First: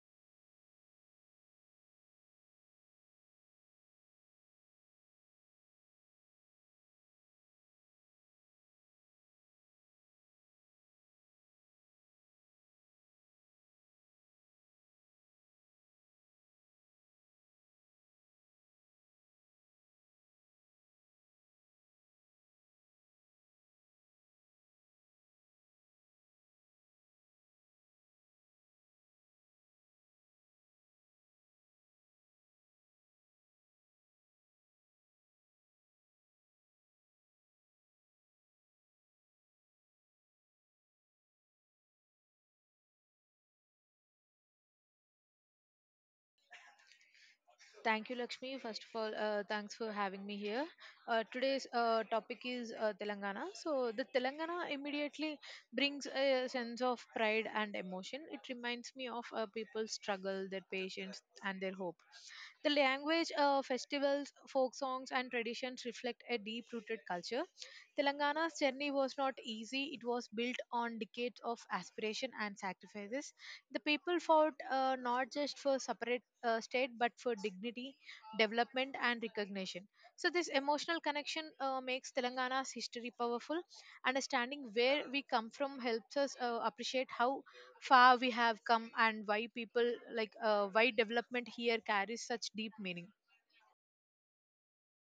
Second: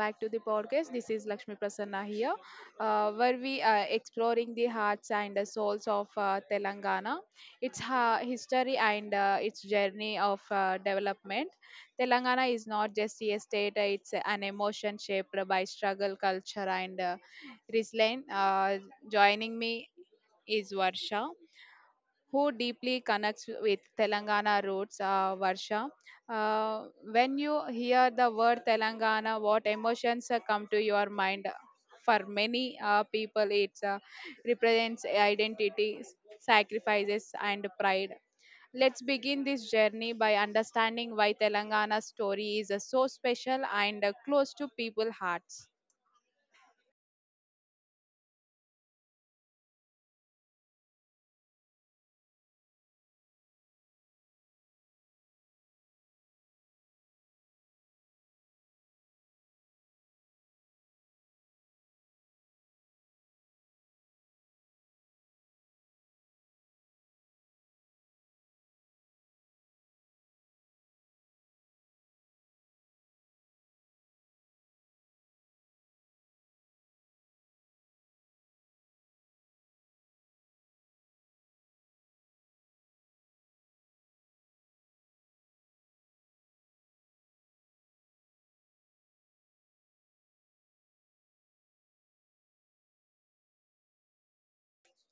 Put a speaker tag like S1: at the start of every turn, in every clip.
S1: back to the podcast. This is Lakshmi Prasanna here, where we are exploring the hearts and the souls of Telangana, its history and its journey of development. Telangana is not just a state, it's an emotion shaped by struggle, culture, and resilience. Joining me is Varsha who deeply connects with Telangana roots, Varsha. Uh, when you hear the word Telangana, what emotions come to your mind? For many people, it represents identity, sacrifices, and pride. Let's begin this journey by understanding why Telangana's story is so special and close to people's hearts.
S2: Thank you, Lakshmi. First of all, thanks for having me here. Today's topic is Telangana. So, the Telangana immediately brings a sense of pride and emotion. It reminds me of people's struggle, their patience, and their hope. The language, festivals, folk songs, and traditions reflect a deep rooted culture. Telangana's journey was not easy, it was built on decades of aspiration and sacrifices. The people fought not just for separate state but for dignity, development, and recognition. So, this emotional connection makes Telangana's history powerful. Understanding where we come from helps us appreciate how far we have come and why people like why development here carries such deep meaning.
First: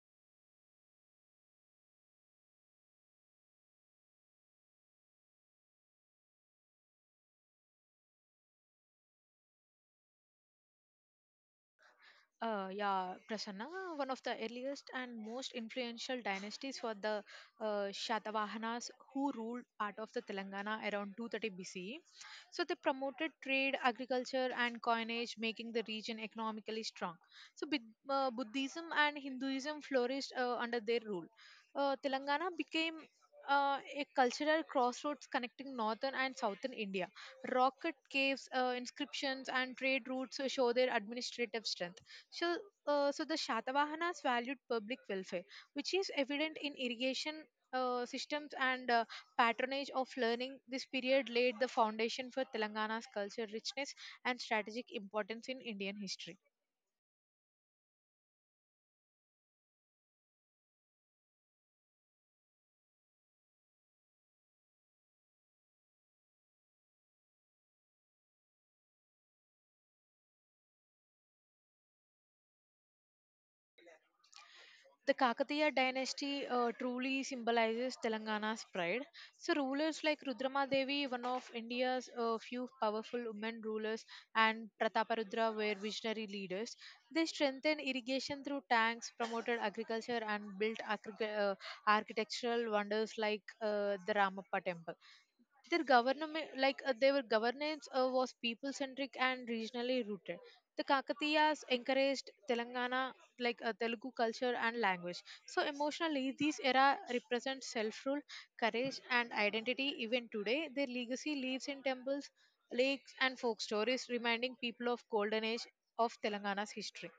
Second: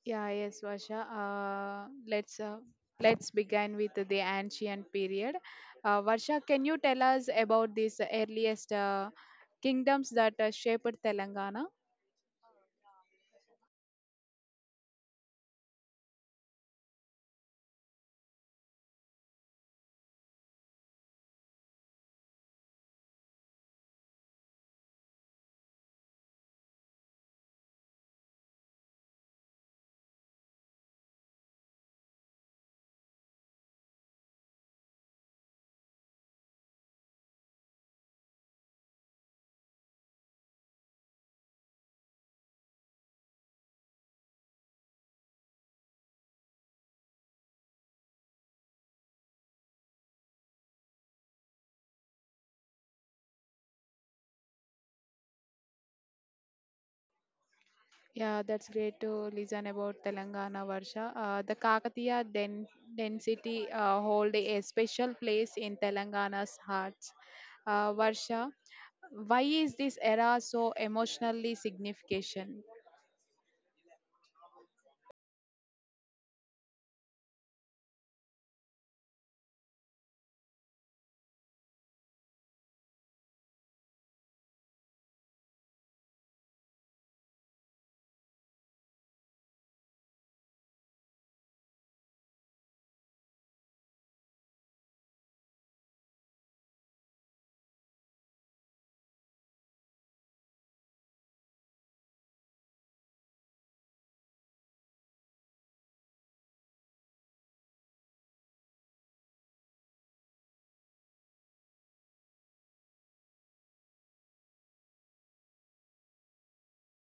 S1: Yeah, yes, Vasha. Let's begin with the ancient period. Varsha, can you tell us about these earliest kingdoms that shaped Telangana?
S2: Yeah, Prasanna, one of the earliest and most influential dynasties were the Shatavahanas, who ruled part of the Telangana around 230 BCE. So they promoted trade, agriculture, and coinage, making the region economically strong. So Buddhism and Hinduism flourished under their rule. Telangana became a cultural crossroads connecting northern and southern India. Rocket caves, inscriptions, and trade routes show their administrative strength. So, so the Shatavahanas valued public welfare, which is evident in irrigation systems and patronage of learning. This period laid the foundation for Telangana's culture richness and strategic importance in Indian history.
S1: Yeah, that's great to listen about Telangana, Varsha. The Kakatiya density hold a special place in Telangana's hearts. Varsha, why is this era so emotionally significant?
S2: The Kakatiya dynasty truly symbolizes Telangana's pride. So, rulers like Rudrama Devi, one of India's few powerful women rulers, and Prataparudra were visionary leaders. They strengthened irrigation through tanks, promoted agriculture, and built architectural wonders like the Ramappa temple. Their government like uh, their governance was people centric and regionally rooted. The Kakatiyas encouraged telangana like Telugu culture and language. So emotionally, this era represents self rule, courage, and identity. Even today their legacy lives in temples, lakes, and folk stories, reminding people of golden age of Telangana's history.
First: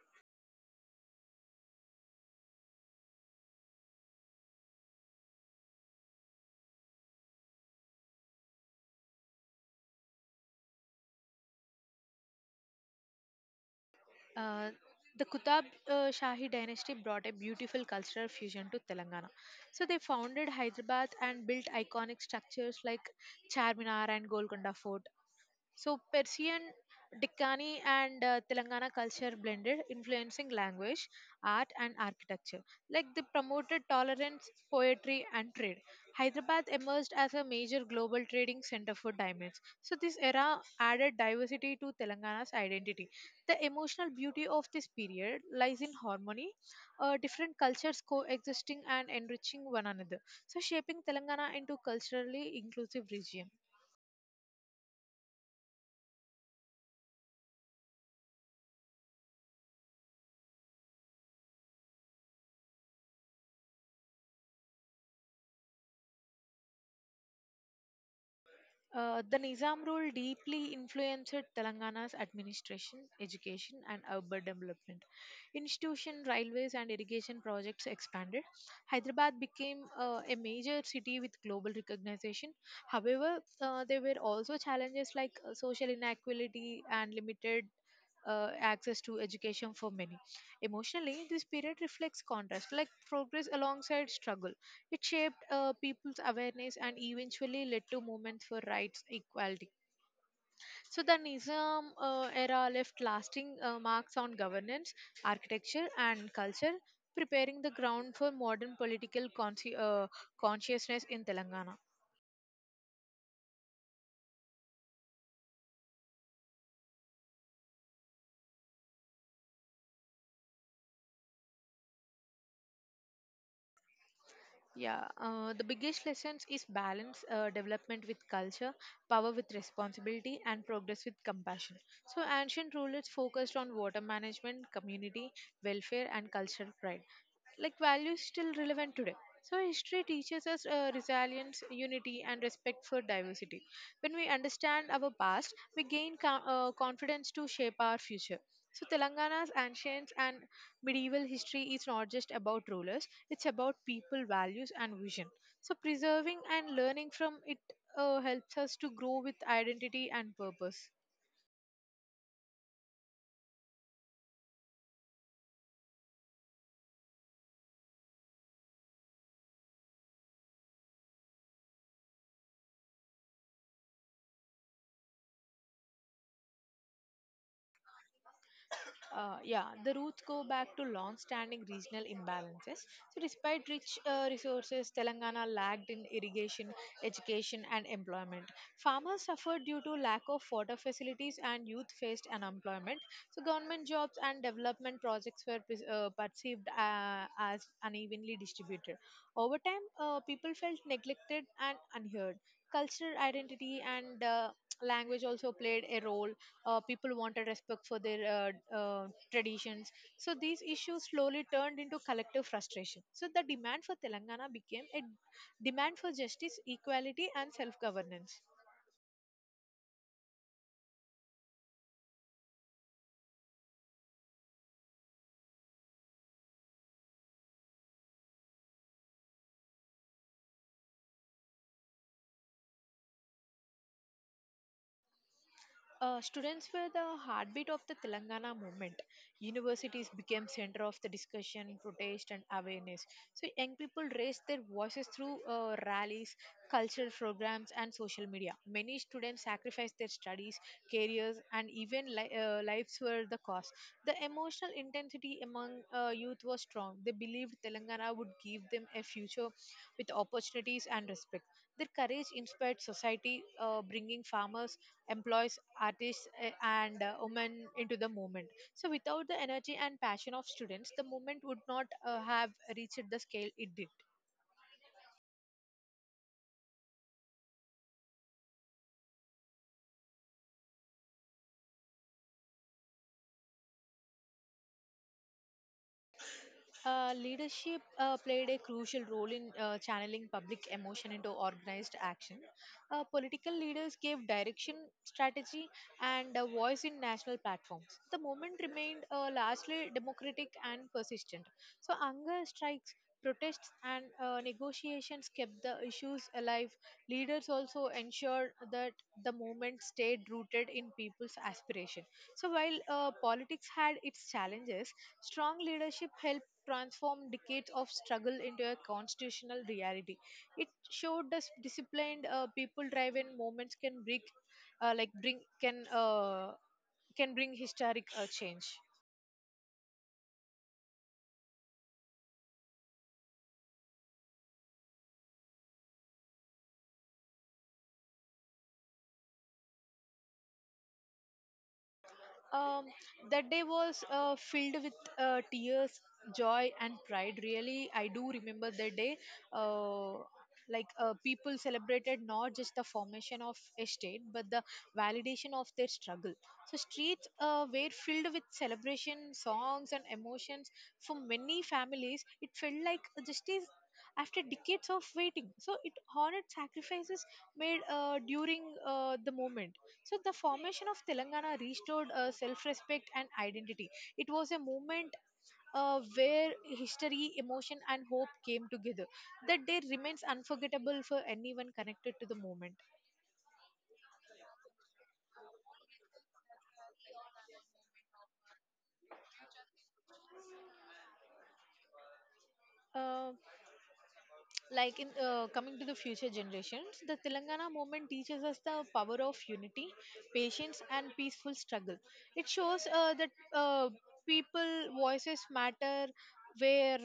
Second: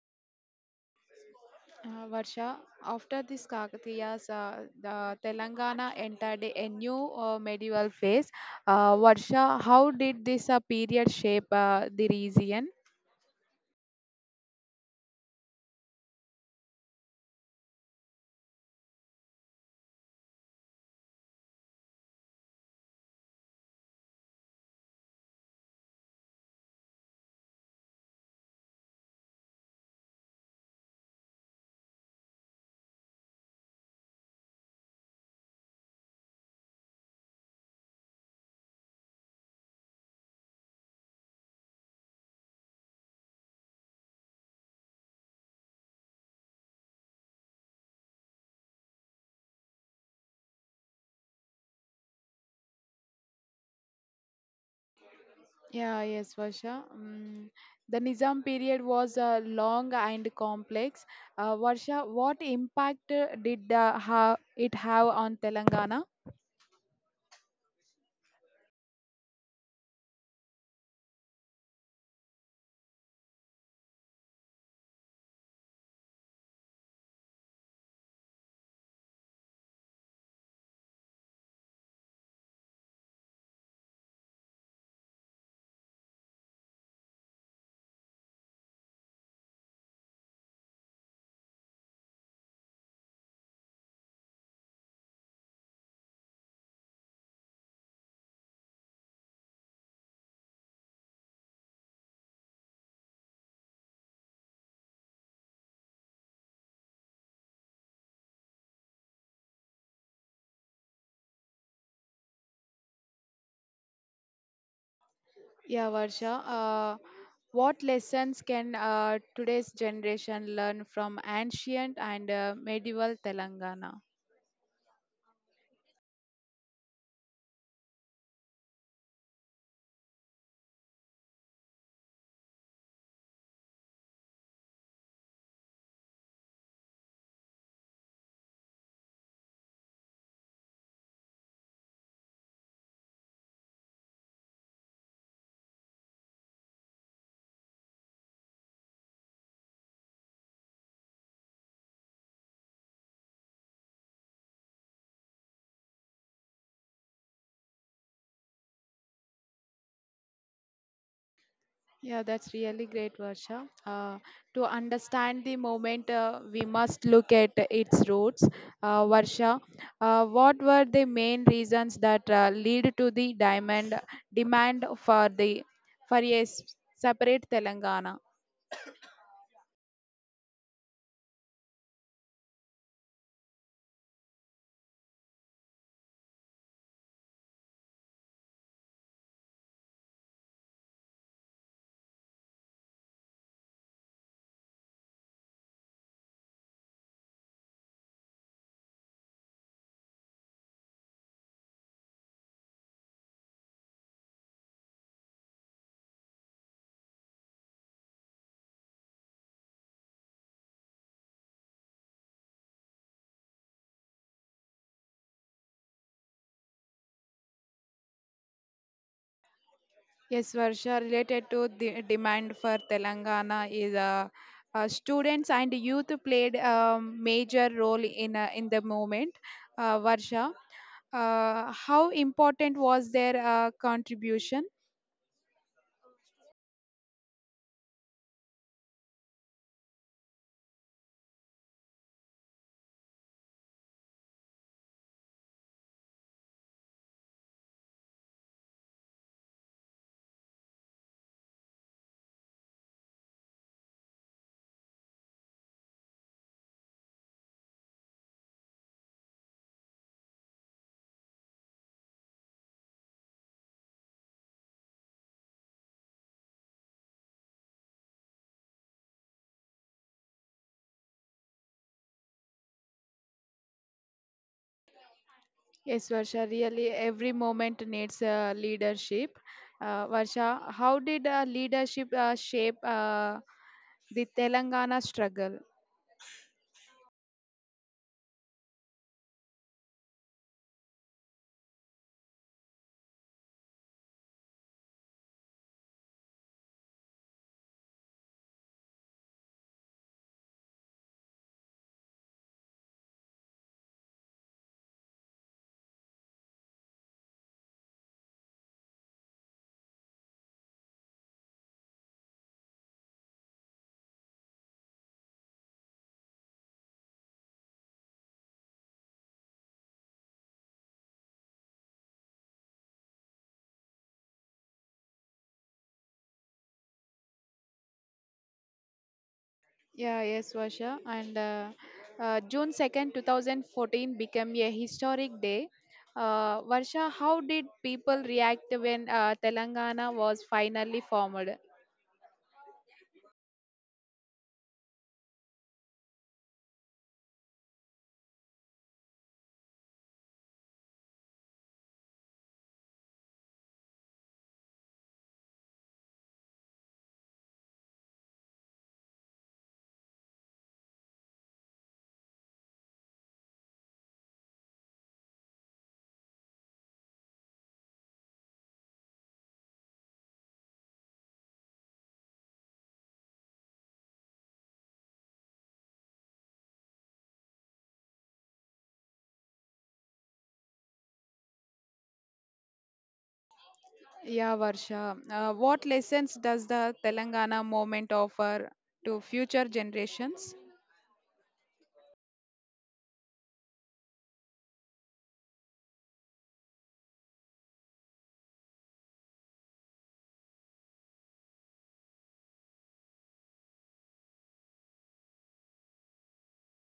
S1: Varsha, after this Kakatiyas, the Telangana entered a new medieval phase. Varsha, how did this period shape the region?
S2: Uh, the Kutab Shahi dynasty brought a beautiful cultural fusion to Telangana. So they founded Hyderabad and built iconic structures like Charminar and Golconda Fort. So Persian, Deccani, and Telangana culture blended, influencing language, art, and architecture. Like they promoted tolerance, poetry, and trade. Hyderabad emerged as a major global trading center for diamonds. So this era added diversity to Telangana's identity. The emotional beauty of this period lies in harmony, different cultures coexisting and enriching one another. So shaping Telangana into culturally inclusive region.
S1: Yeah, yes, Varsha. Mm, the Nizam period was long and complex. Varsha, what impact did it have on Telangana?
S2: The Nizam rule deeply influenced Telangana's administration, education, and urban development. Institution, railways, and irrigation projects expanded. Hyderabad became a major city with global recognition. However, there were also challenges like social inequality and limited access to education for many. Emotionally, this period reflects contrast, like progress alongside struggle. It shaped people's awareness and eventually led to movements for rights equality. So, the Nizam era left lasting marks on governance, architecture, and culture, preparing the ground for modern political consciousness in Telangana.
S1: Yeah, Varsha. What lessons can today's generation learn from ancient and medieval Telangana?
S2: Yeah, the biggest lessons is balance development with culture, power with responsibility, and progress with compassion. So, ancient rulers focused on water management, community welfare, and cultural pride. Like values still relevant today. So, history teaches us resilience, unity, and respect for diversity. When we understand our past, we gain confidence to shape our future. So, Telangana's ancients and Medieval history is not just about rulers, it's about people, values, and vision. So, preserving and learning from it helps us to grow with identity and purpose.
S1: Yeah, that's really great, Varsha. To understand the moment, we must look at its roots. Varsha, what were the main reasons that lead to the diamond demand for a separate Telangana?
S2: Yeah, the roots go back to long-standing regional imbalances. So, despite rich resources, Telangana lagged in irrigation, education, and employment. Farmers suffered due to lack of water facilities, and youth faced unemployment. So, government jobs and development projects were perceived as unevenly distributed. Over time, people felt neglected and unheard. Cultural identity and language also played a role. People wanted respect for their traditions. So these issues slowly turned into collective frustration. So the demand for Telangana became a demand for justice, equality, and self governance.
S1: Yes, Varsha, related to the demand for Telangana is students and youth played a major role in the movement. Varsha, how important was their contribution?
S2: Students were the heartbeat of the Telangana movement. Universities became center of the discussion, protest, and awareness. So young people raised their voices through rallies, cultural programs, and social media. Many students sacrificed their studies, careers, and even lives were the cause. The emotional intensity among youth was strong. They believed Telangana would give them a future with opportunities and respect. Their courage inspired society, bringing farmers, employees, artists, and women into the movement. So, without the energy and passion of students, the movement would not have reached the scale it did.
S1: Yes, Varsha, really every moment needs leadership. Varsha, how did leadership shape the Telangana struggle?
S2: Leadership played a crucial role in channeling public emotion into organized action. Political leaders gave direction, strategy, and a voice in national platforms. The movement remained largely democratic and persistent. So, anger strikes, protests, and negotiations kept the issues alive. Leaders also ensured that the movement stayed rooted in people's aspiration. So, while politics had its challenges, strong leadership helped transformed decades of struggle into a constitutional reality. It showed us disciplined people driven movements can bring, like bring can bring historic change.
S1: Yeah, yes, Vasha. And June 2nd, 2014 became a historic day. Varsha, how did people react when Telangana was finally formed?
S2: Um, that day was filled with tears, joy, and pride. Really, I do remember that day. Uh, People celebrated not just the formation of a state but the validation of their struggle. So streets were filled with celebration, songs, and emotions. For many families, it felt like justice after decades of waiting. So it honored sacrifices made during the movement. So the formation of Telangana restored self-respect and identity. It was a movement where history, emotion, and hope came together. That day remains unforgettable for anyone connected to the moment.
S1: Yeah, Varsha. What lessons does the Telangana movement offer to future generations?
S2: Uh, like in Coming to the future generations, the Telangana movement teaches us the power of unity, patience, and peaceful struggle. It shows that people voices matter where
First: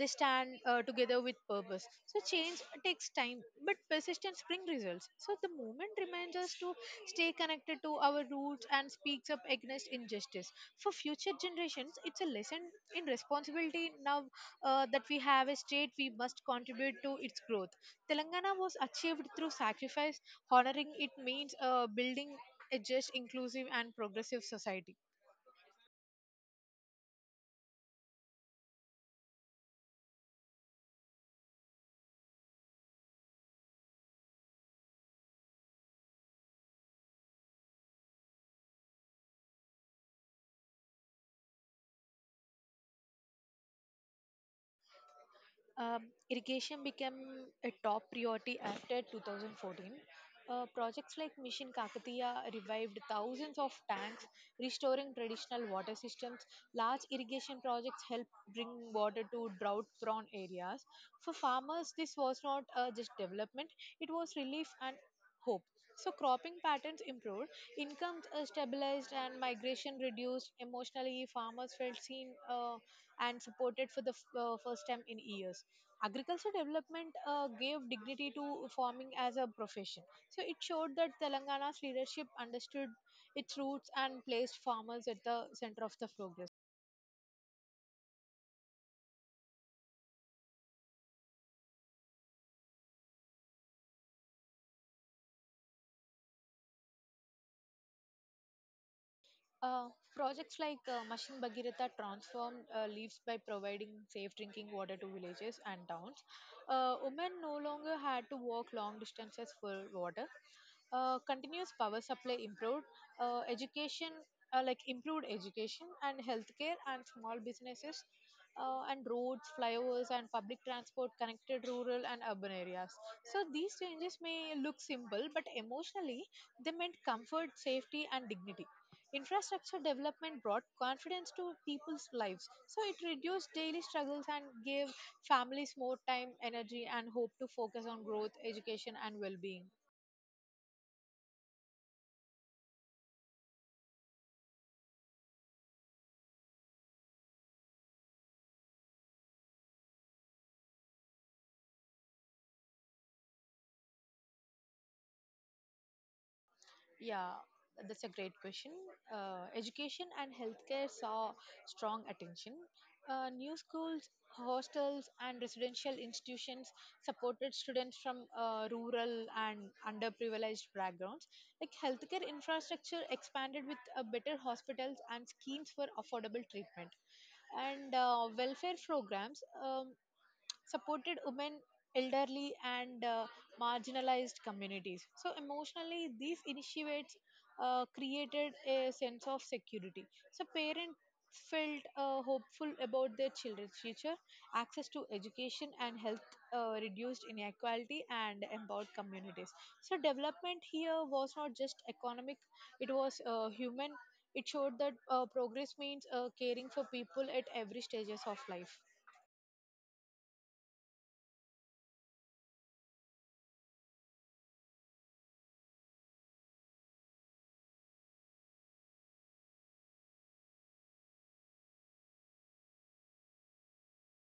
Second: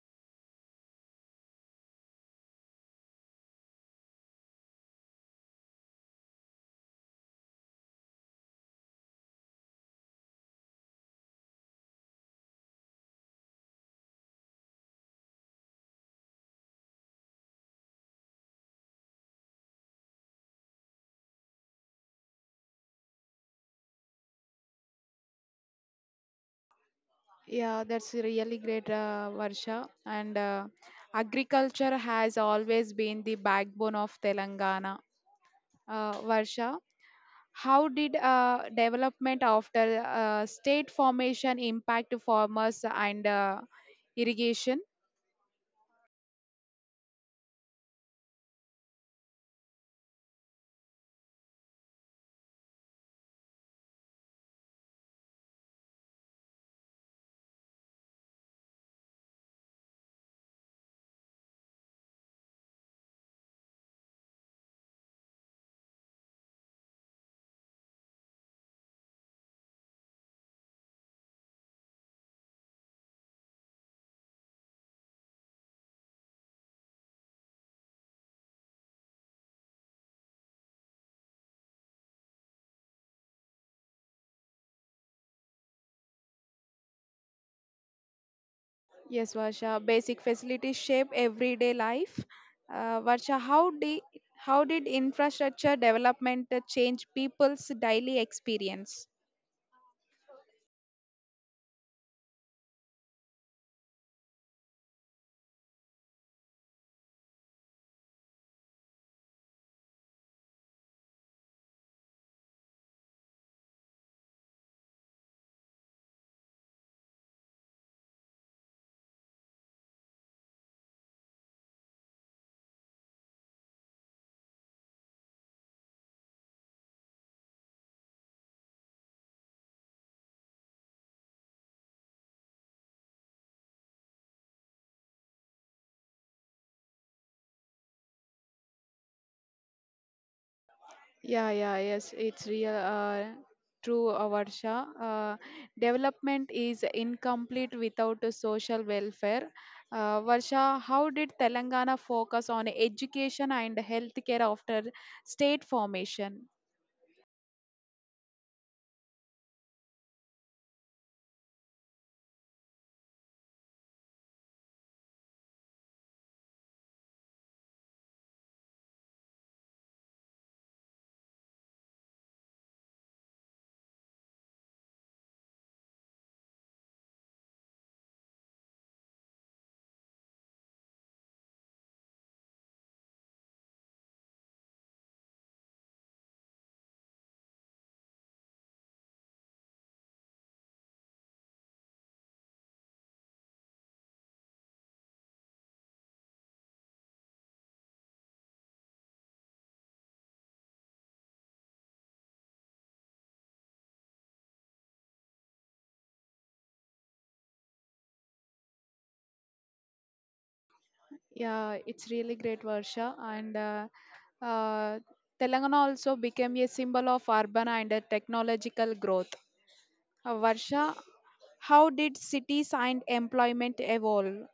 S2: they stand together with purpose. So change takes time but persistence brings results. So the movement reminds us to stay connected to our roots and speaks up against injustice. For future generations, it's a lesson in responsibility. Now that we have a state, we must contribute to its growth. Telangana was achieved through sacrifice. Honoring it means building a just, inclusive, and progressive society.
S1: Yeah, that's really great, Varsha. And agriculture has always been the backbone of Telangana. Varsha, how did development after state formation impact farmers and irrigation?
S2: Um, Irrigation became a top priority after 2014. Projects like Mission Kakatiya revived thousands of tanks, restoring traditional water systems. Large irrigation projects help bring water to drought prone areas. For farmers, this was not just development, it was relief and hope. So cropping patterns improved, incomes stabilized, and migration reduced. Emotionally, farmers felt seen and supported for the first time in years. Agriculture development gave dignity to farming as a profession. So it showed that Telangana's leadership understood its roots and placed farmers at the center of the progress.
S1: Yes, Varsha. Basic facilities shape everyday life. Varsha, how did infrastructure development change people's daily experience?
S2: Uh, Projects like Machine Bhagirath transformed leaves by providing safe drinking water to villages and towns. Women no longer had to walk long distances for water. Continuous power supply improved. Education, like improved education and healthcare and small businesses, and roads, flyovers, and public transport connected rural and urban areas. So these changes may look simple, but emotionally they meant comfort, safety, and dignity. Infrastructure development brought confidence to people's lives. So it reduced daily struggles and gave families more time, energy, and hope to focus on growth, education, and well being.
S1: Yeah, yeah, yes, it's real. True, Varsha. Development is incomplete without a social welfare. Varsha, how did Telangana focus on education and healthcare after state formation?
S2: Yeah, that's a great question. Education and healthcare saw strong attention. New schools, hostels, and residential institutions supported students from rural and underprivileged backgrounds. Like healthcare infrastructure expanded with better hospitals and schemes for affordable treatment, and welfare programs supported women, elderly, and marginalized communities. So, emotionally, these initiates created a sense of security. So, parents felt hopeful about their children's future. Access to education and health reduced inequality and empowered communities. So, development here was not just economic, it was human. It showed that progress means caring for people at every stages of life.
S1: Yeah, it's really great, Varsha. And uh, Telangana also became a symbol of urban and technological growth. Varsha, how did cities and employment evolve?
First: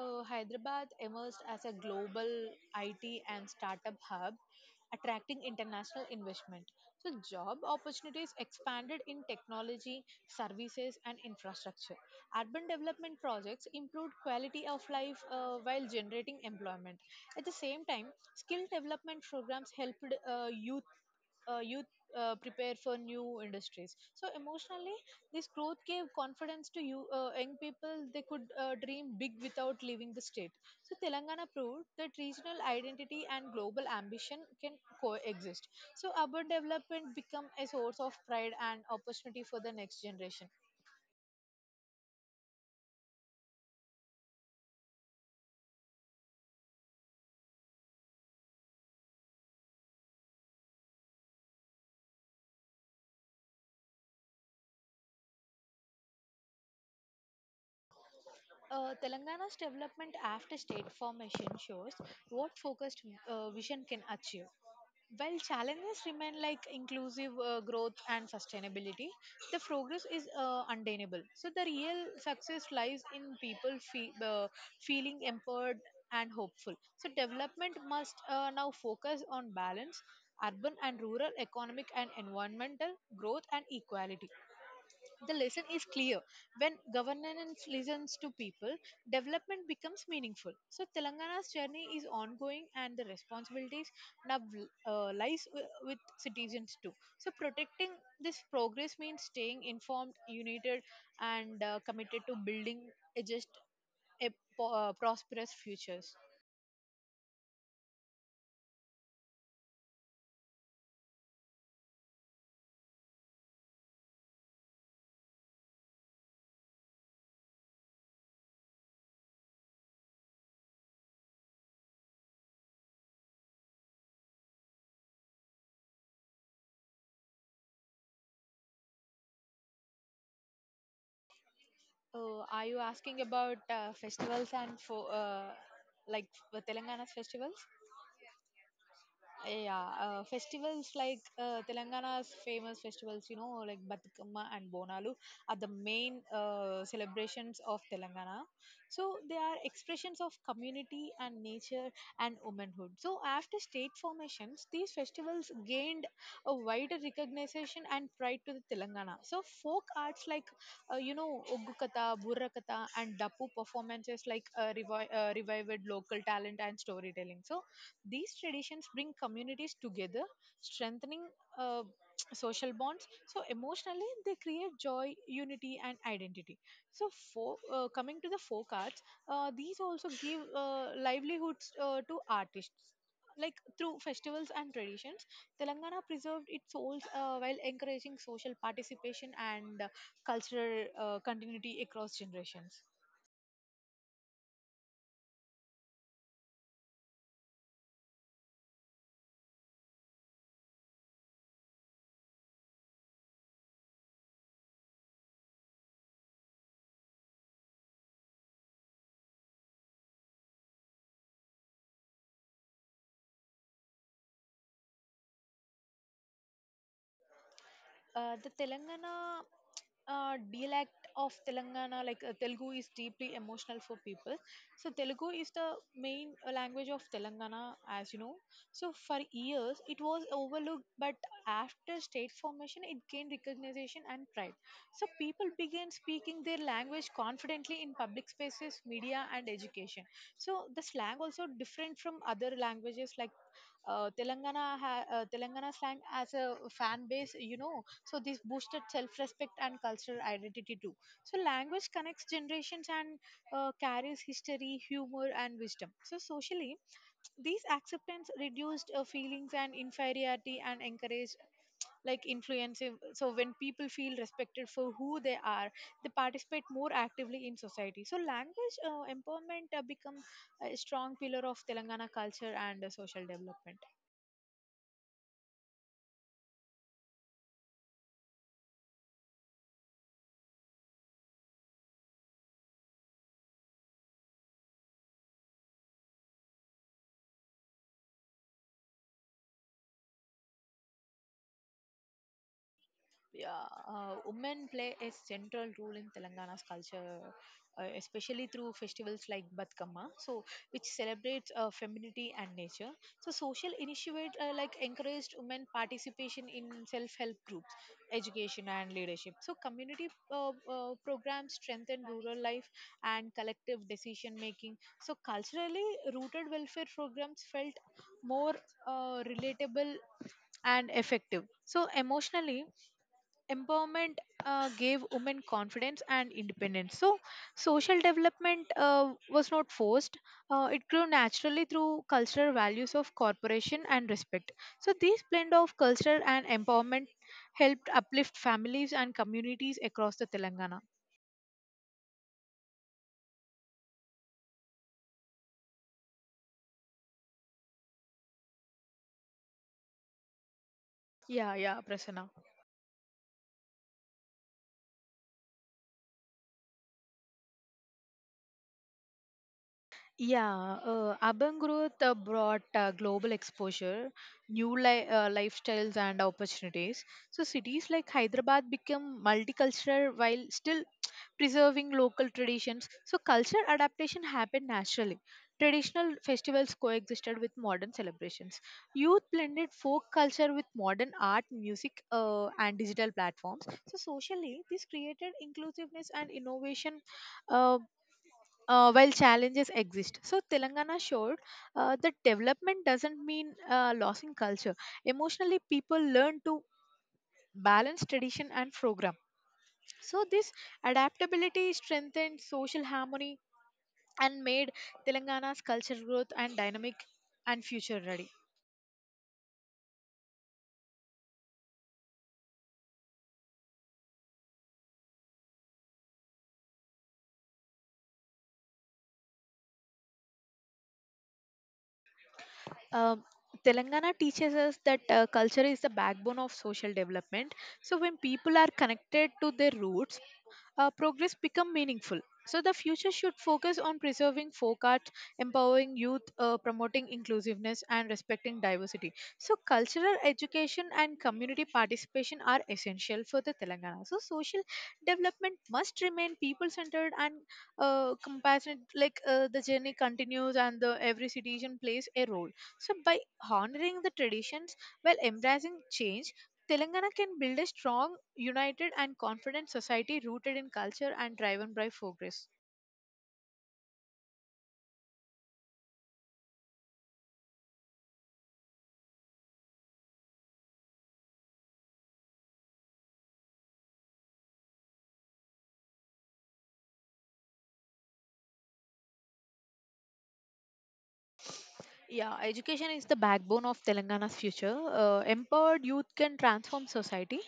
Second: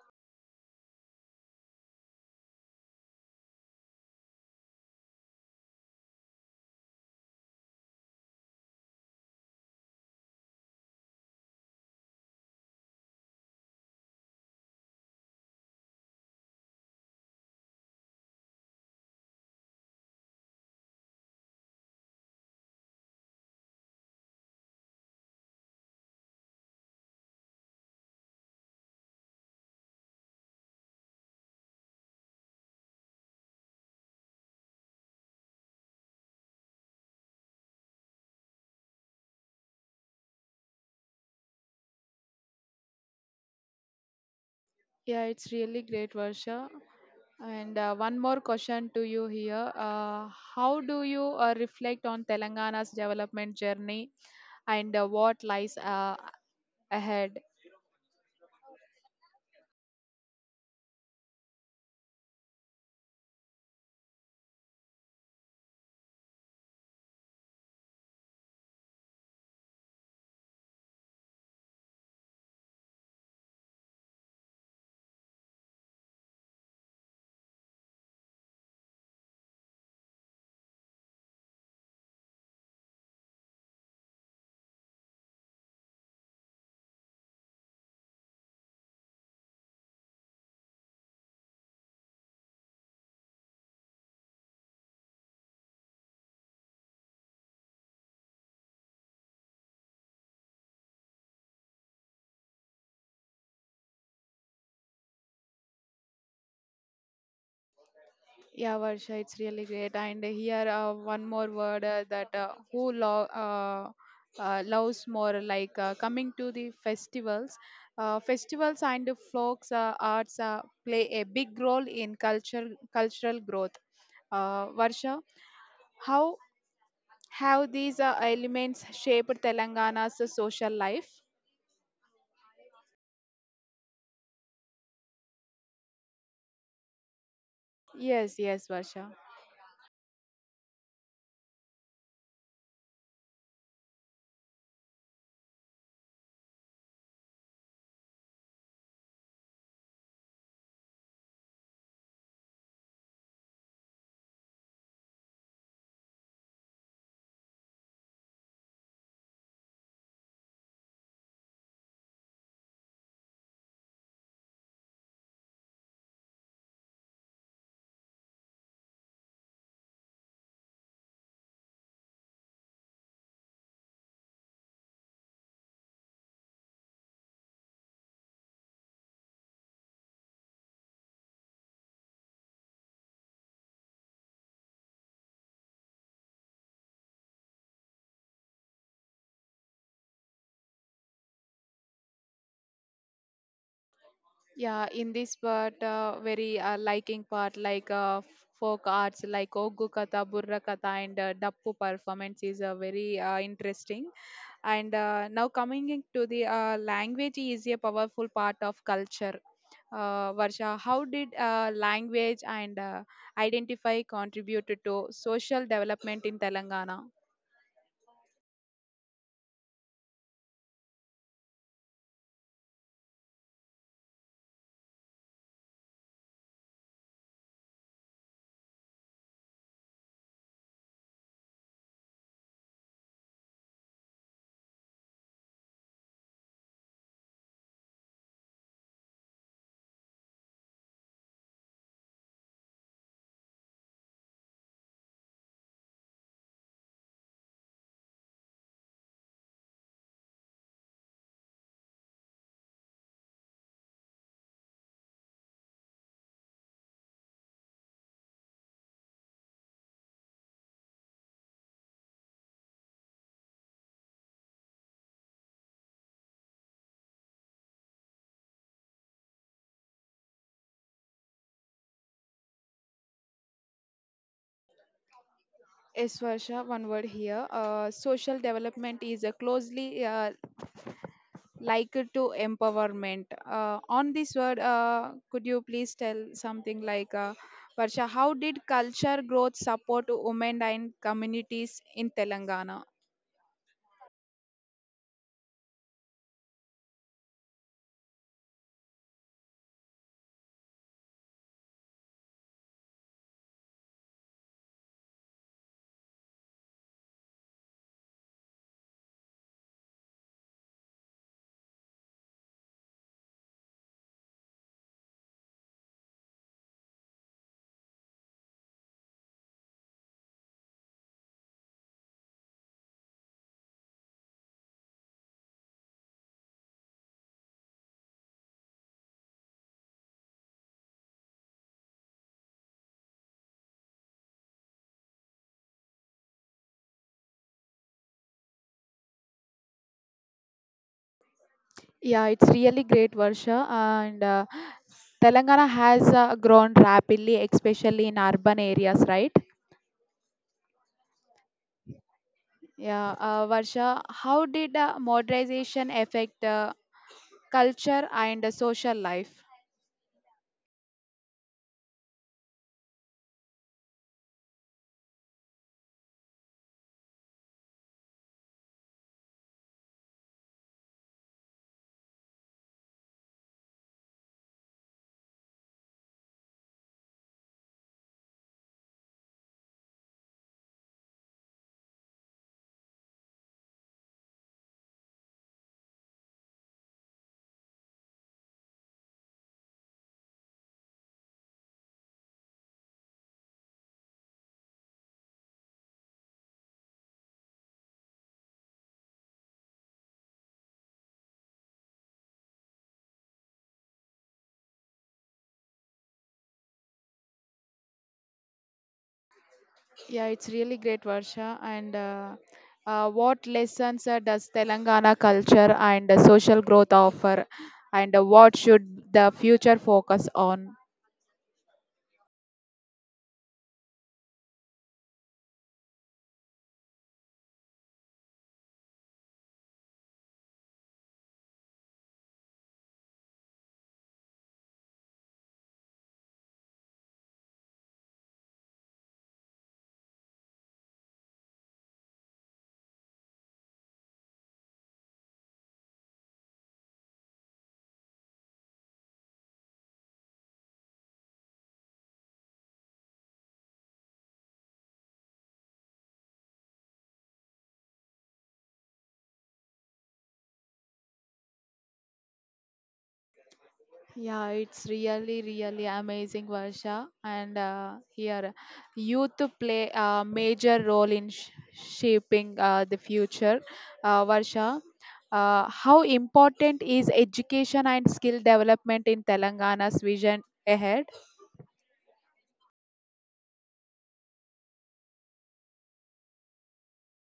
S2: Hyderabad emerged as a global IT and startup hub, attracting international investment. So, job opportunities expanded in technology, services, and infrastructure. Urban development projects improved quality of life while generating employment. At the same time, skill development programs helped youth prepare for new industries. So emotionally, this growth gave confidence to young people. They could dream big without leaving the state. So Telangana proved that regional identity and global ambition can coexist. So urban development become a source of pride and opportunity for the next generation.
S1: Yeah, it's really great, Varsha. And one more question to you here. How do you reflect on Telangana's development journey and what lies ahead?
S2: Telangana's development after state formation shows what focused vision can achieve. While challenges remain like inclusive growth and sustainability, the progress is undeniable. So the real success lies in people feeling empowered and hopeful. So development must now focus on balance, urban and rural, economic and environmental growth and equality. The lesson is clear. When governance listens to people, development becomes meaningful. So Telangana's journey is ongoing, and the responsibilities now lies with citizens too. So, protecting this progress means staying informed, united, and committed to building a just a prosperous futures.
S1: Yeah, Varsha, it's really great. And here, one more word that loves more, like coming to the festivals. Festivals and folks arts play a big role in culture, cultural growth. Varsha, how How these elements shaped Telangana's social life?
S2: Are you asking about festivals and for like Telangana's festivals?
S1: Yes, yes, Varsha.
S2: Yeah, festivals like Telangana's famous festivals, you know, like Batukamma and Bonalu are the main celebrations of Telangana. So they are expressions of community and nature and womanhood. So after state formations, these festivals gained a wider recognition and pride to the Telangana. So folk arts like, you know, Oggu Katha, Burra Katha and Dapu performances like revived local talent and storytelling. So these traditions bring communities together, strengthening uh, social bonds. So, emotionally, they create joy, unity, and identity. So, coming to the folk arts, these also give livelihoods to artists. Like through festivals and traditions, Telangana preserved its souls while encouraging social participation and cultural continuity across generations.
S1: Yeah, in this part, very liking part, like folk arts, like Oggu Katha, Burra Katha, and Dappu performance is very interesting. And now coming into the language is a powerful part of culture. Varsha, how did language and identify contributed to social development in Telangana?
S2: The Telangana dialect of Telangana, like Telugu, is deeply emotional for people. So Telugu is the main language of Telangana, as you know. So for years it was overlooked, but after state formation, it gained recognition and pride. So people began speaking their language confidently in public spaces, media, and education. So the slang also different from other languages like Telangana slang as a fan base, you know, so this boosted self-respect and cultural identity too. So language connects generations and carries history, humor, and wisdom. So socially, these acceptance reduced feelings and inferiority and encouraged like influensive. So when people feel respected for who they are, they participate more actively in society. So language empowerment become a strong pillar of Telangana culture and social development.
S1: Yes, Varsha, one word here. Social development is closely linked to empowerment. On this word, could you please tell something like, Varsha, how did culture growth support women and communities in Telangana?
S2: Yeah, women play a central role in Telangana's culture, especially through festivals like Batkama, so which celebrates femininity and nature. So social initiatives like encouraged women participation in self-help groups, education and leadership. So community programs strengthen rural life and collective decision making. So culturally rooted welfare programs felt more relatable and effective. So emotionally empowerment gave women confidence and independence. So social development was not forced. It grew naturally through cultural values of cooperation and respect. So this blend of culture and empowerment helped uplift families and communities across the Telangana.
S1: Yeah, it's really great, Varsha. And Telangana has grown rapidly, especially in urban areas, right?
S2: Yeah, yeah, Prasanna.
S1: Yeah, Varsha, how did modernization affect culture and social life.
S2: Yeah, urban growth brought global exposure, new lifestyles, and opportunities. So, cities like Hyderabad became multicultural while still preserving local traditions. So culture adaptation happened naturally. Traditional festivals coexisted with modern celebrations. Youth blended folk culture with modern art, music, and digital platforms. So socially, this created inclusiveness and innovation, uh, while challenges exist. So Telangana showed that development doesn't mean loss in culture. Emotionally, people learn to balance tradition and program. So this adaptability strengthened social harmony and made Telangana's cultural growth and dynamic and future ready.
S1: Yeah, it's really great, Varsha. And What lessons does Telangana culture and social growth offer? And what should the future focus on?
S2: Um, Telangana teaches us that culture is the backbone of social development. So when people are connected to their roots, progress become meaningful. So the future should focus on preserving folk art, empowering youth, promoting inclusiveness, and respecting diversity. So cultural education and community participation are essential for the Telangana. So social development must remain people-centered and compassionate. Like the journey continues, and the every citizen plays a role. So by honoring the traditions while embracing change, Telangana can build a strong, united, and confident society rooted in culture and driven by progress.
S1: Yeah, it's really, really amazing, Varsha. And here, youth play a major role in shaping the future. Varsha, how important is education and skill development in Telangana's vision ahead?
S2: Yeah, education is the backbone of Telangana's future. Empowered youth can transform society.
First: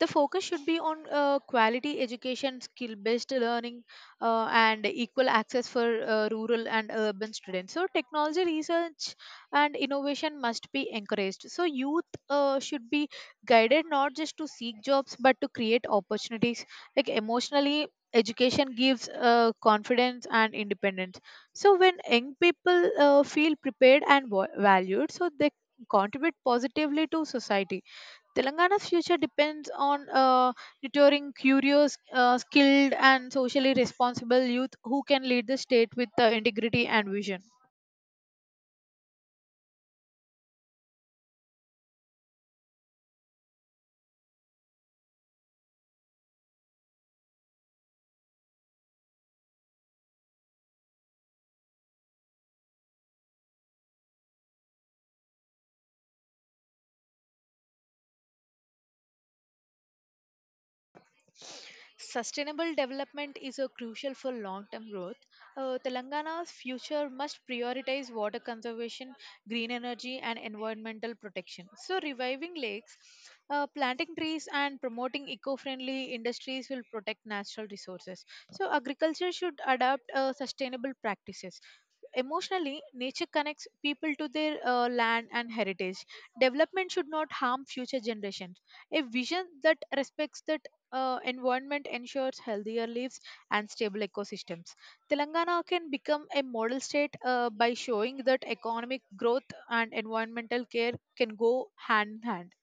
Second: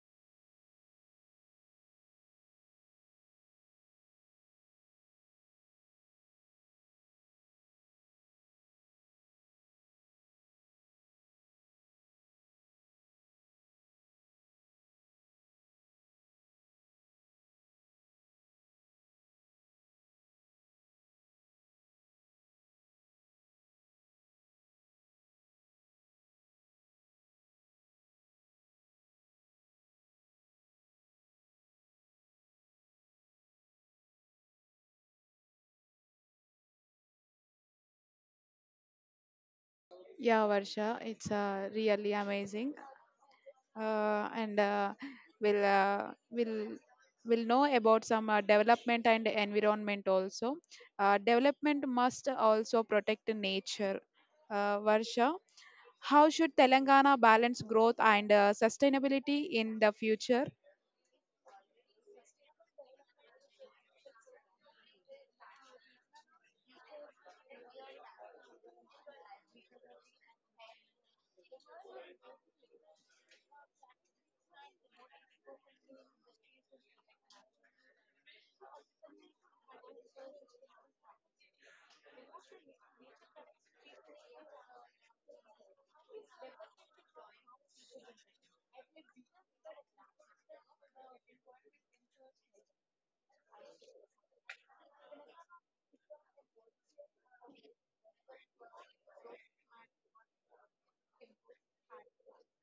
S2: The focus should be on quality education, skill based learning, and equal access for rural and urban students. So, technology research and innovation must be encouraged. So, youth should be guided not just to seek jobs but to create opportunities. Like, emotionally, education gives confidence and independence. So when young people feel prepared and valued, so they contribute positively to society. Telangana's future depends on nurturing curious, skilled, and socially responsible youth who can lead the state with integrity and vision.
S1: Yeah, Varsha, it's really amazing. And will uh, will will know about some development and environment also. Development must also protect nature. Varsha, how should Telangana balance growth and sustainability in the future?
S2: Sustainable development is crucial for long term growth. Telangana's future must prioritize water conservation, green energy, and environmental protection. So, reviving lakes, planting trees, and promoting eco friendly industries will protect natural resources. So, agriculture should adopt sustainable practices. Emotionally, nature connects people to their land and heritage. Development should not harm future generations. A vision that respects that environment ensures healthier lives and stable ecosystems. Telangana can become a model state by showing that economic growth and environmental care can go hand in hand.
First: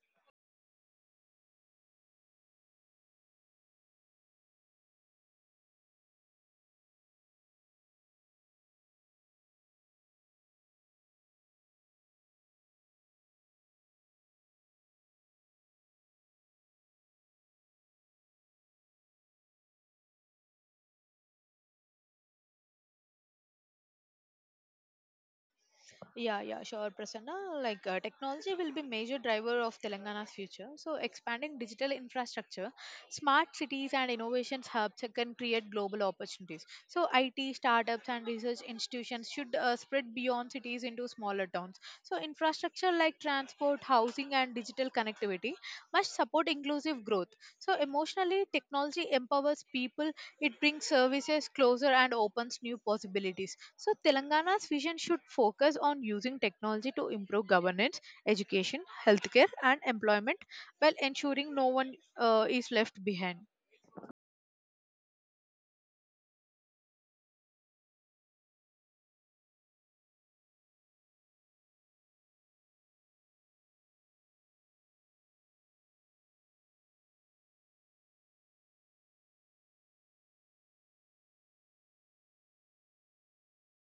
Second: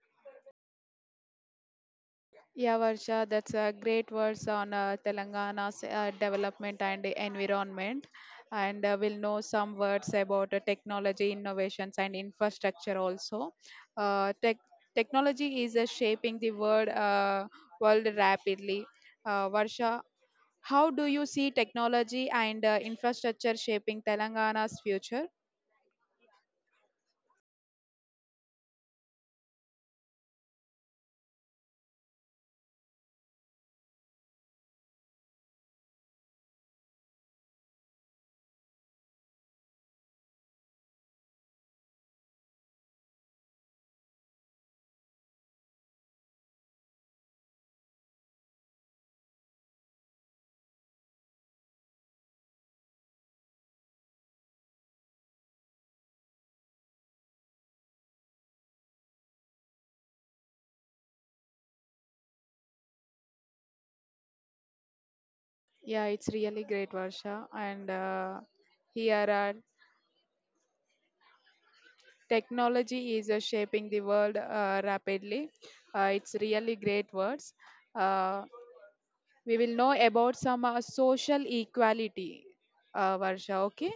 S1: Yeah, Varsha, that's a great words on Telangana's development and environment. And we'll know some words about technology innovations and infrastructure also. Uh, tech Technology is world rapidly. Varsha, how do you see technology and infrastructure shaping Telangana's future?
S2: Yeah, yeah, sure, Prasanna. Like technology will be major driver of Telangana's future. So expanding digital infrastructure, smart cities and innovations hubs can create global opportunities. So IT startups and research institutions should spread beyond cities into smaller towns. So infrastructure like transport, housing and digital connectivity must support inclusive growth. So emotionally, technology empowers people. It brings services closer and opens new possibilities. So, Telangana's vision should focus on using technology to improve governance, education, healthcare, and employment while ensuring no one is left behind.
S1: Yeah, it's really great, Varsha. And here, technology is shaping the world rapidly. It's really great words. Uh, we will know about some social equality, Varsha, okay?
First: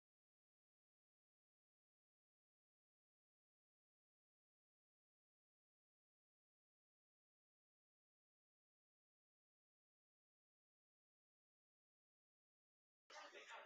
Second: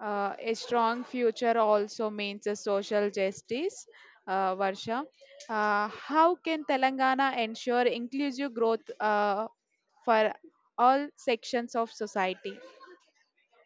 S1: A strong future also means a social justice, Varsha. How can Telangana ensure inclusive growth for all sections of society?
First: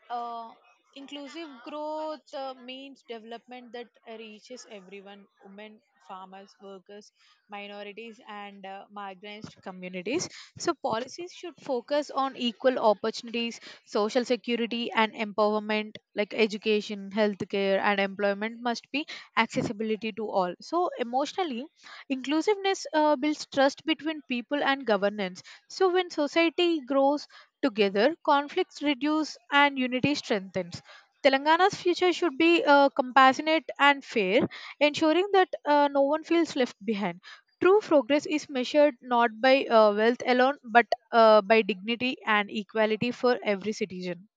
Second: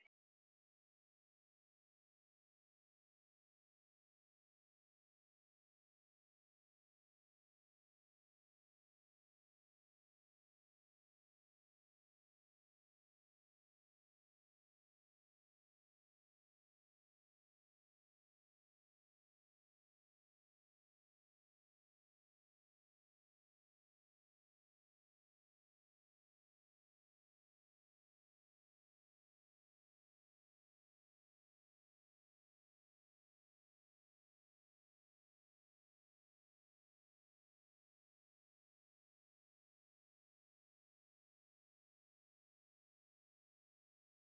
S2: Uh, Inclusive growth means development that reaches everyone, women, farmers, workers, minorities, and marginalized communities. So policies should focus on equal opportunities, social security, and empowerment, like education, healthcare, and employment must be accessibility to all. So emotionally, inclusiveness builds trust between people and governance. So when society grows together, conflicts reduce and unity strengthens. Telangana's future should be compassionate and fair, ensuring that no one feels left behind. True progress is measured not by wealth alone, but by dignity and equality for every citizen.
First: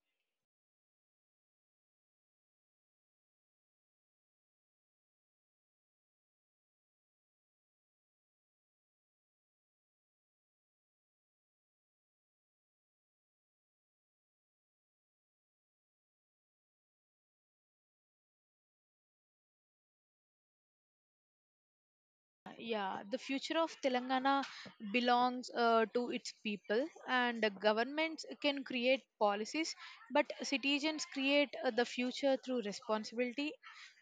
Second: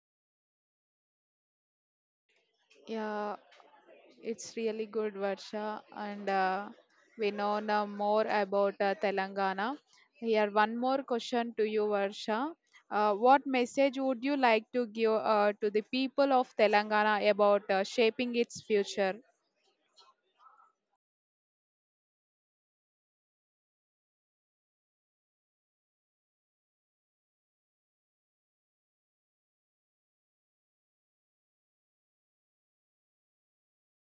S1: Yeah, it's really good, Varsha, and we know now more about Telangana. Here, one more question to you, Varsha. What message would you like to give to the people of Telangana about shaping its future?
S2: Yeah, the future of Telangana belongs to its people, and governments can create policies, but citizens create the future through responsibility,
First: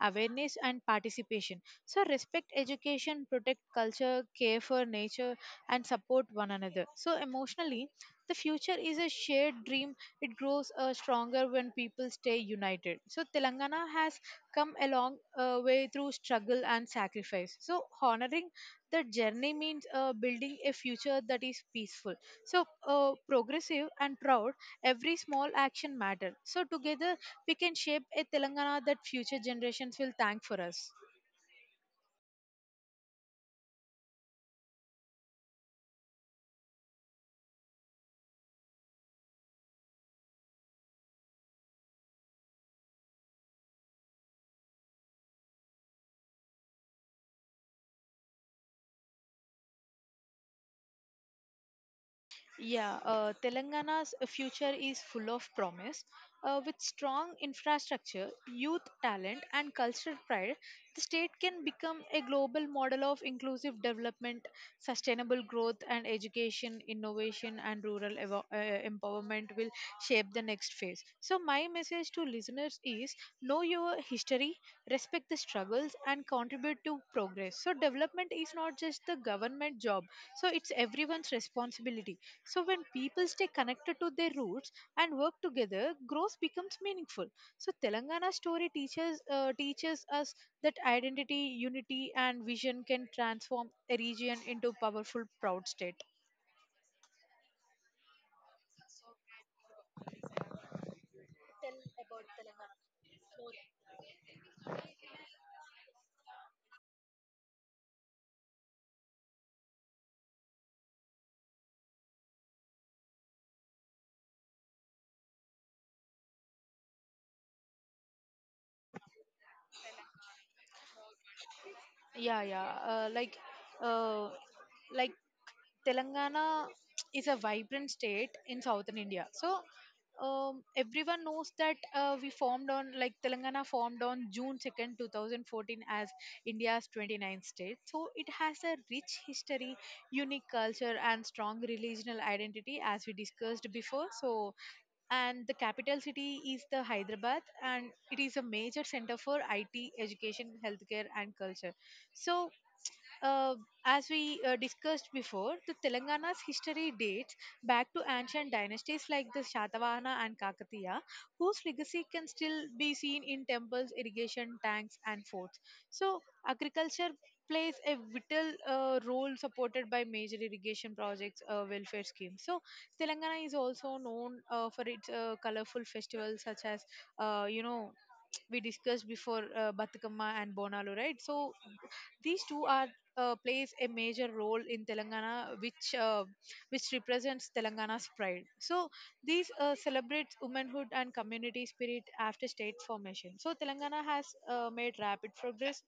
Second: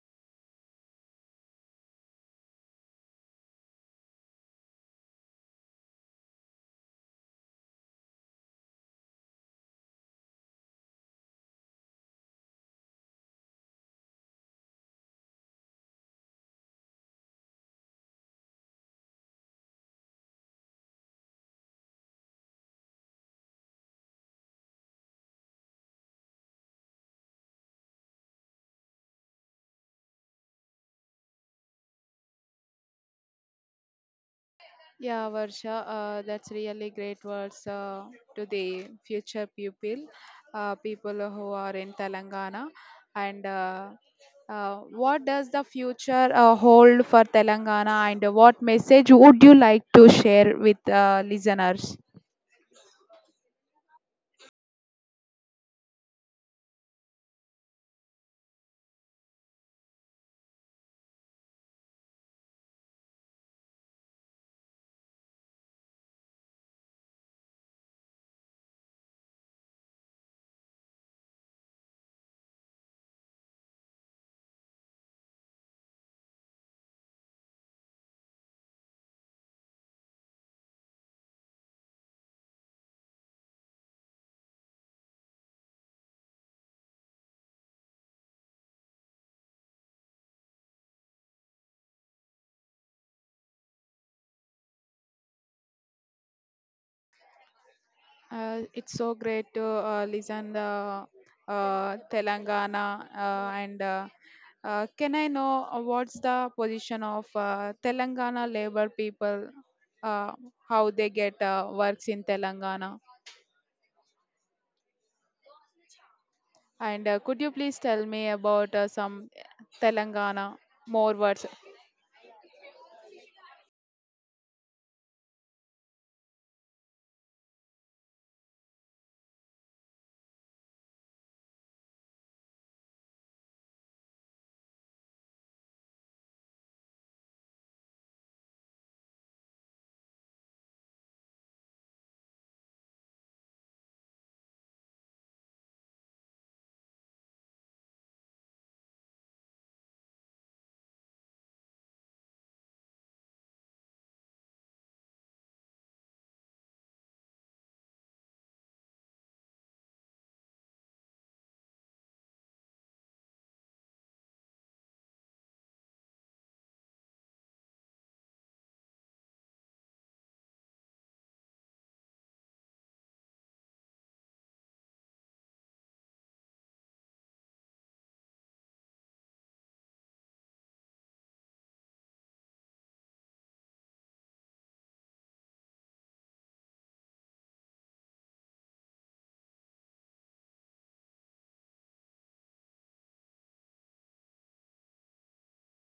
S2: awareness, and participation. So, respect education, protect culture, care for nature, and support one another. So, emotionally, the future is a shared dream. It grows stronger when people stay united. So, Telangana has come a long way through struggle and sacrifice. So, honoring the journey means building a future that is peaceful. So, progressive and proud, every small action matter. So, together we can shape a Telangana that future generations will thank for us.
S1: Yeah, Varsha, that's really great words to the future pupil, people who are in Telangana. And What does the future hold for Telangana, and what message would you like to share with listeners?
S2: Yeah, Telangana's future is full of promise. With strong infrastructure, youth talent, and cultural pride, the state can become a global model of inclusive development, sustainable growth, and education, innovation, and rural empowerment will shape the next phase. So, my message to listeners is know your history, respect the struggles, and contribute to progress. So, development is not just the government job, so it's everyone's responsibility, so when people stay connected to their roots and work together, growth becomes meaningful. So Telangana story teaches us that identity, unity, and vision can transform a region into powerful, proud state.
S1: It's so great to listen the Telangana and can I know what's the position of Telangana labor people, uh, how they get works in Telangana? And could you please tell me about some Telangana more words.
S2: Yeah, yeah. Uh, like Telangana is a vibrant state in southern India. So everyone knows that we formed on like Telangana formed on June 2nd, 2014 as India's 29th state. So it has a rich history, unique culture and strong regional identity as we discussed before. So and the capital city is the Hyderabad, and it is a major center for IT, education, healthcare and culture. So uh, as we discussed before, the Telangana's history dates back to ancient dynasties like the Shatavahana and Kakatiya, whose legacy can still be seen in temples, irrigation tanks, and forts. So, agriculture plays a vital role supported by major irrigation projects, welfare schemes. So, Telangana is also known for its colorful festivals such as, you know, we discussed before Batukama and Bonalu, right? So, these two are plays a major role in Telangana, which represents Telangana's pride. So these celebrates womanhood and community spirit after state formation. So Telangana has made rapid progress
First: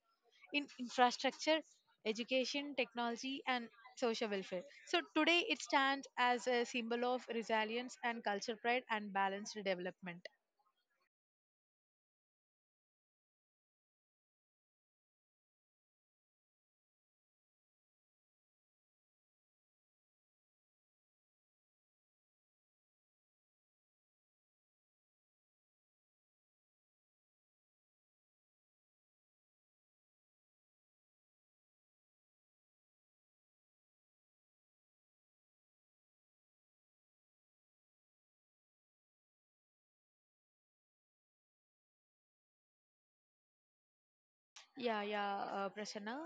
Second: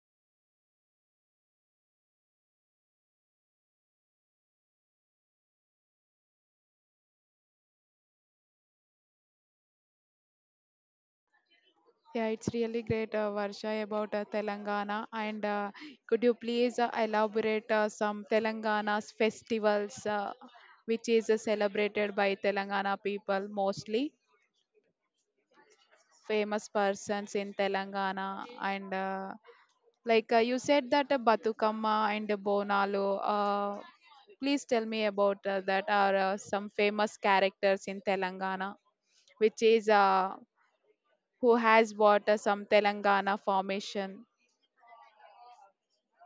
S2: in infrastructure, education, technology, and social welfare. So today it stands as a symbol of resilience and culture pride and balanced development.
S1: Yeah, it's really great, Varsha, about Telangana. And could you please elaborate some Telangana's festivals, which is celebrated by Telangana people mostly, famous persons in Telangana. And like you said that Batukamma and Bonalu, please tell me about that are some famous characters in Telangana, which is who has bought some Telangana formation.
S2: Yeah, yeah, Prasanna.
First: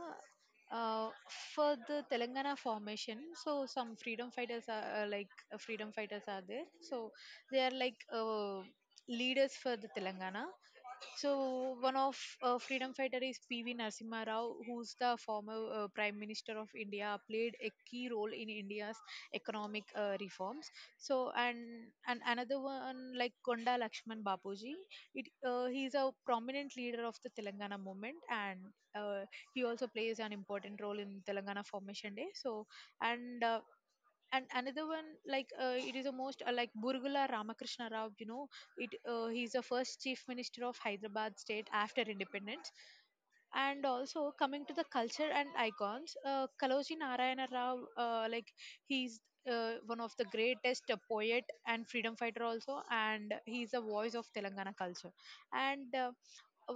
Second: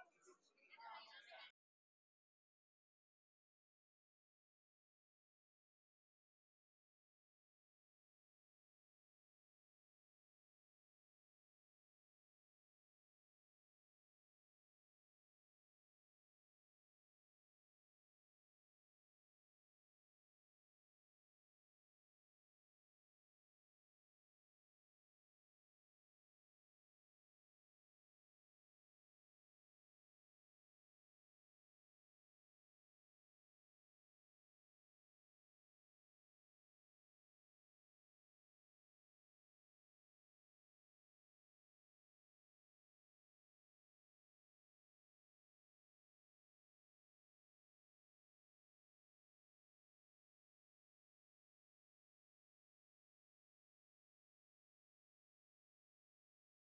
S2: Uh, for the Telangana formation, so some freedom fighters are freedom fighters are there. So they are like leaders for the Telangana. So one of freedom fighter is P.V. Narasimha Rao, who's the former Prime Minister of India, played a key role in India's economic reforms. So and another one like Konda Lakshman Bapuji, it he's a prominent leader of the Telangana movement, and uh, he also plays an important role in Telangana Formation Day. So and another one like it is the most like Burgula Ramakrishna Rao, you know, it he's the first Chief Minister of Hyderabad state after independence. And also coming to the culture and icons, Kaloji Narayana Rao, uh, like he's one of the greatest poet and freedom fighter also, and he's the voice of Telangana culture. And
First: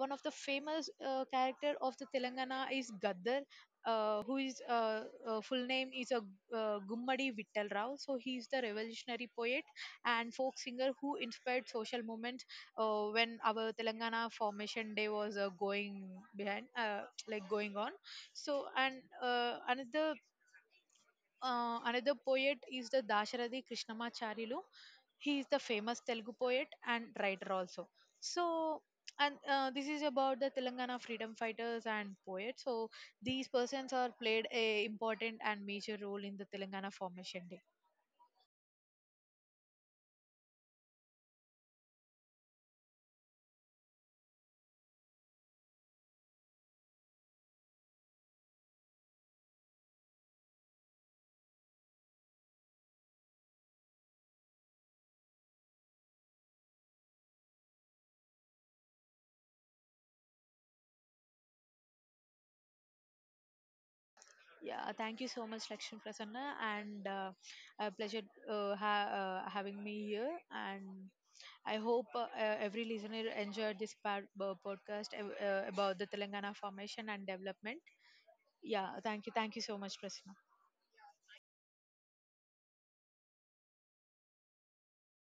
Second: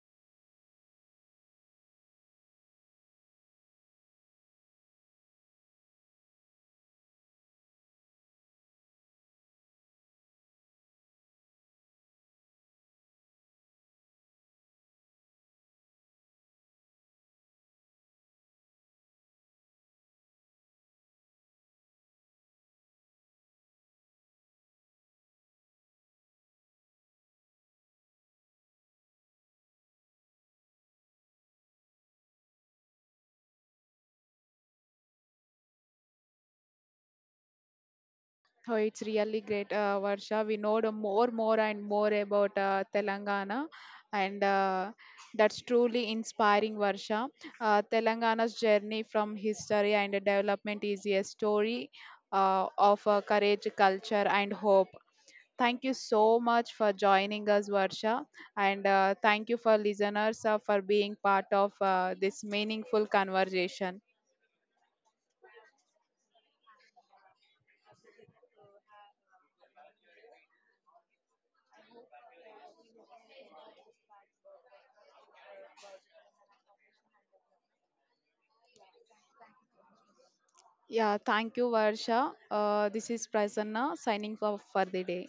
S2: one of the famous character of the Telangana is Gaddar, who is full name is a Gummadi Vittal Rao. So he is the revolutionary poet and folk singer who inspired social movement when our Telangana formation day was going behind, like going on. So and uh, another another poet is the Dasharadi Krishnamacharilu. He is the famous Telugu poet and writer also. So, and this is about the Telangana freedom fighters and poets. So, these persons are played a important and major role in the Telangana formation day.
S1: Oh, it's really great, Varsha. We know the more, more, and more about Telangana, and that's truly inspiring, Varsha. Telangana's journey from history and development is a story of courage, culture, and hope. Thank you so much for joining us, Varsha, and thank you for listeners for being part of this meaningful conversation.
S2: Yeah, thank you so much, Lakshmi Prasanna, and a pleasure uh, ha- having me here. And I hope every listener enjoyed this part podcast about the Telangana formation and development. Yeah, thank you so much, Prasanna.
S1: Yeah, thank you, Varsha. This is Prasanna signing off for the day.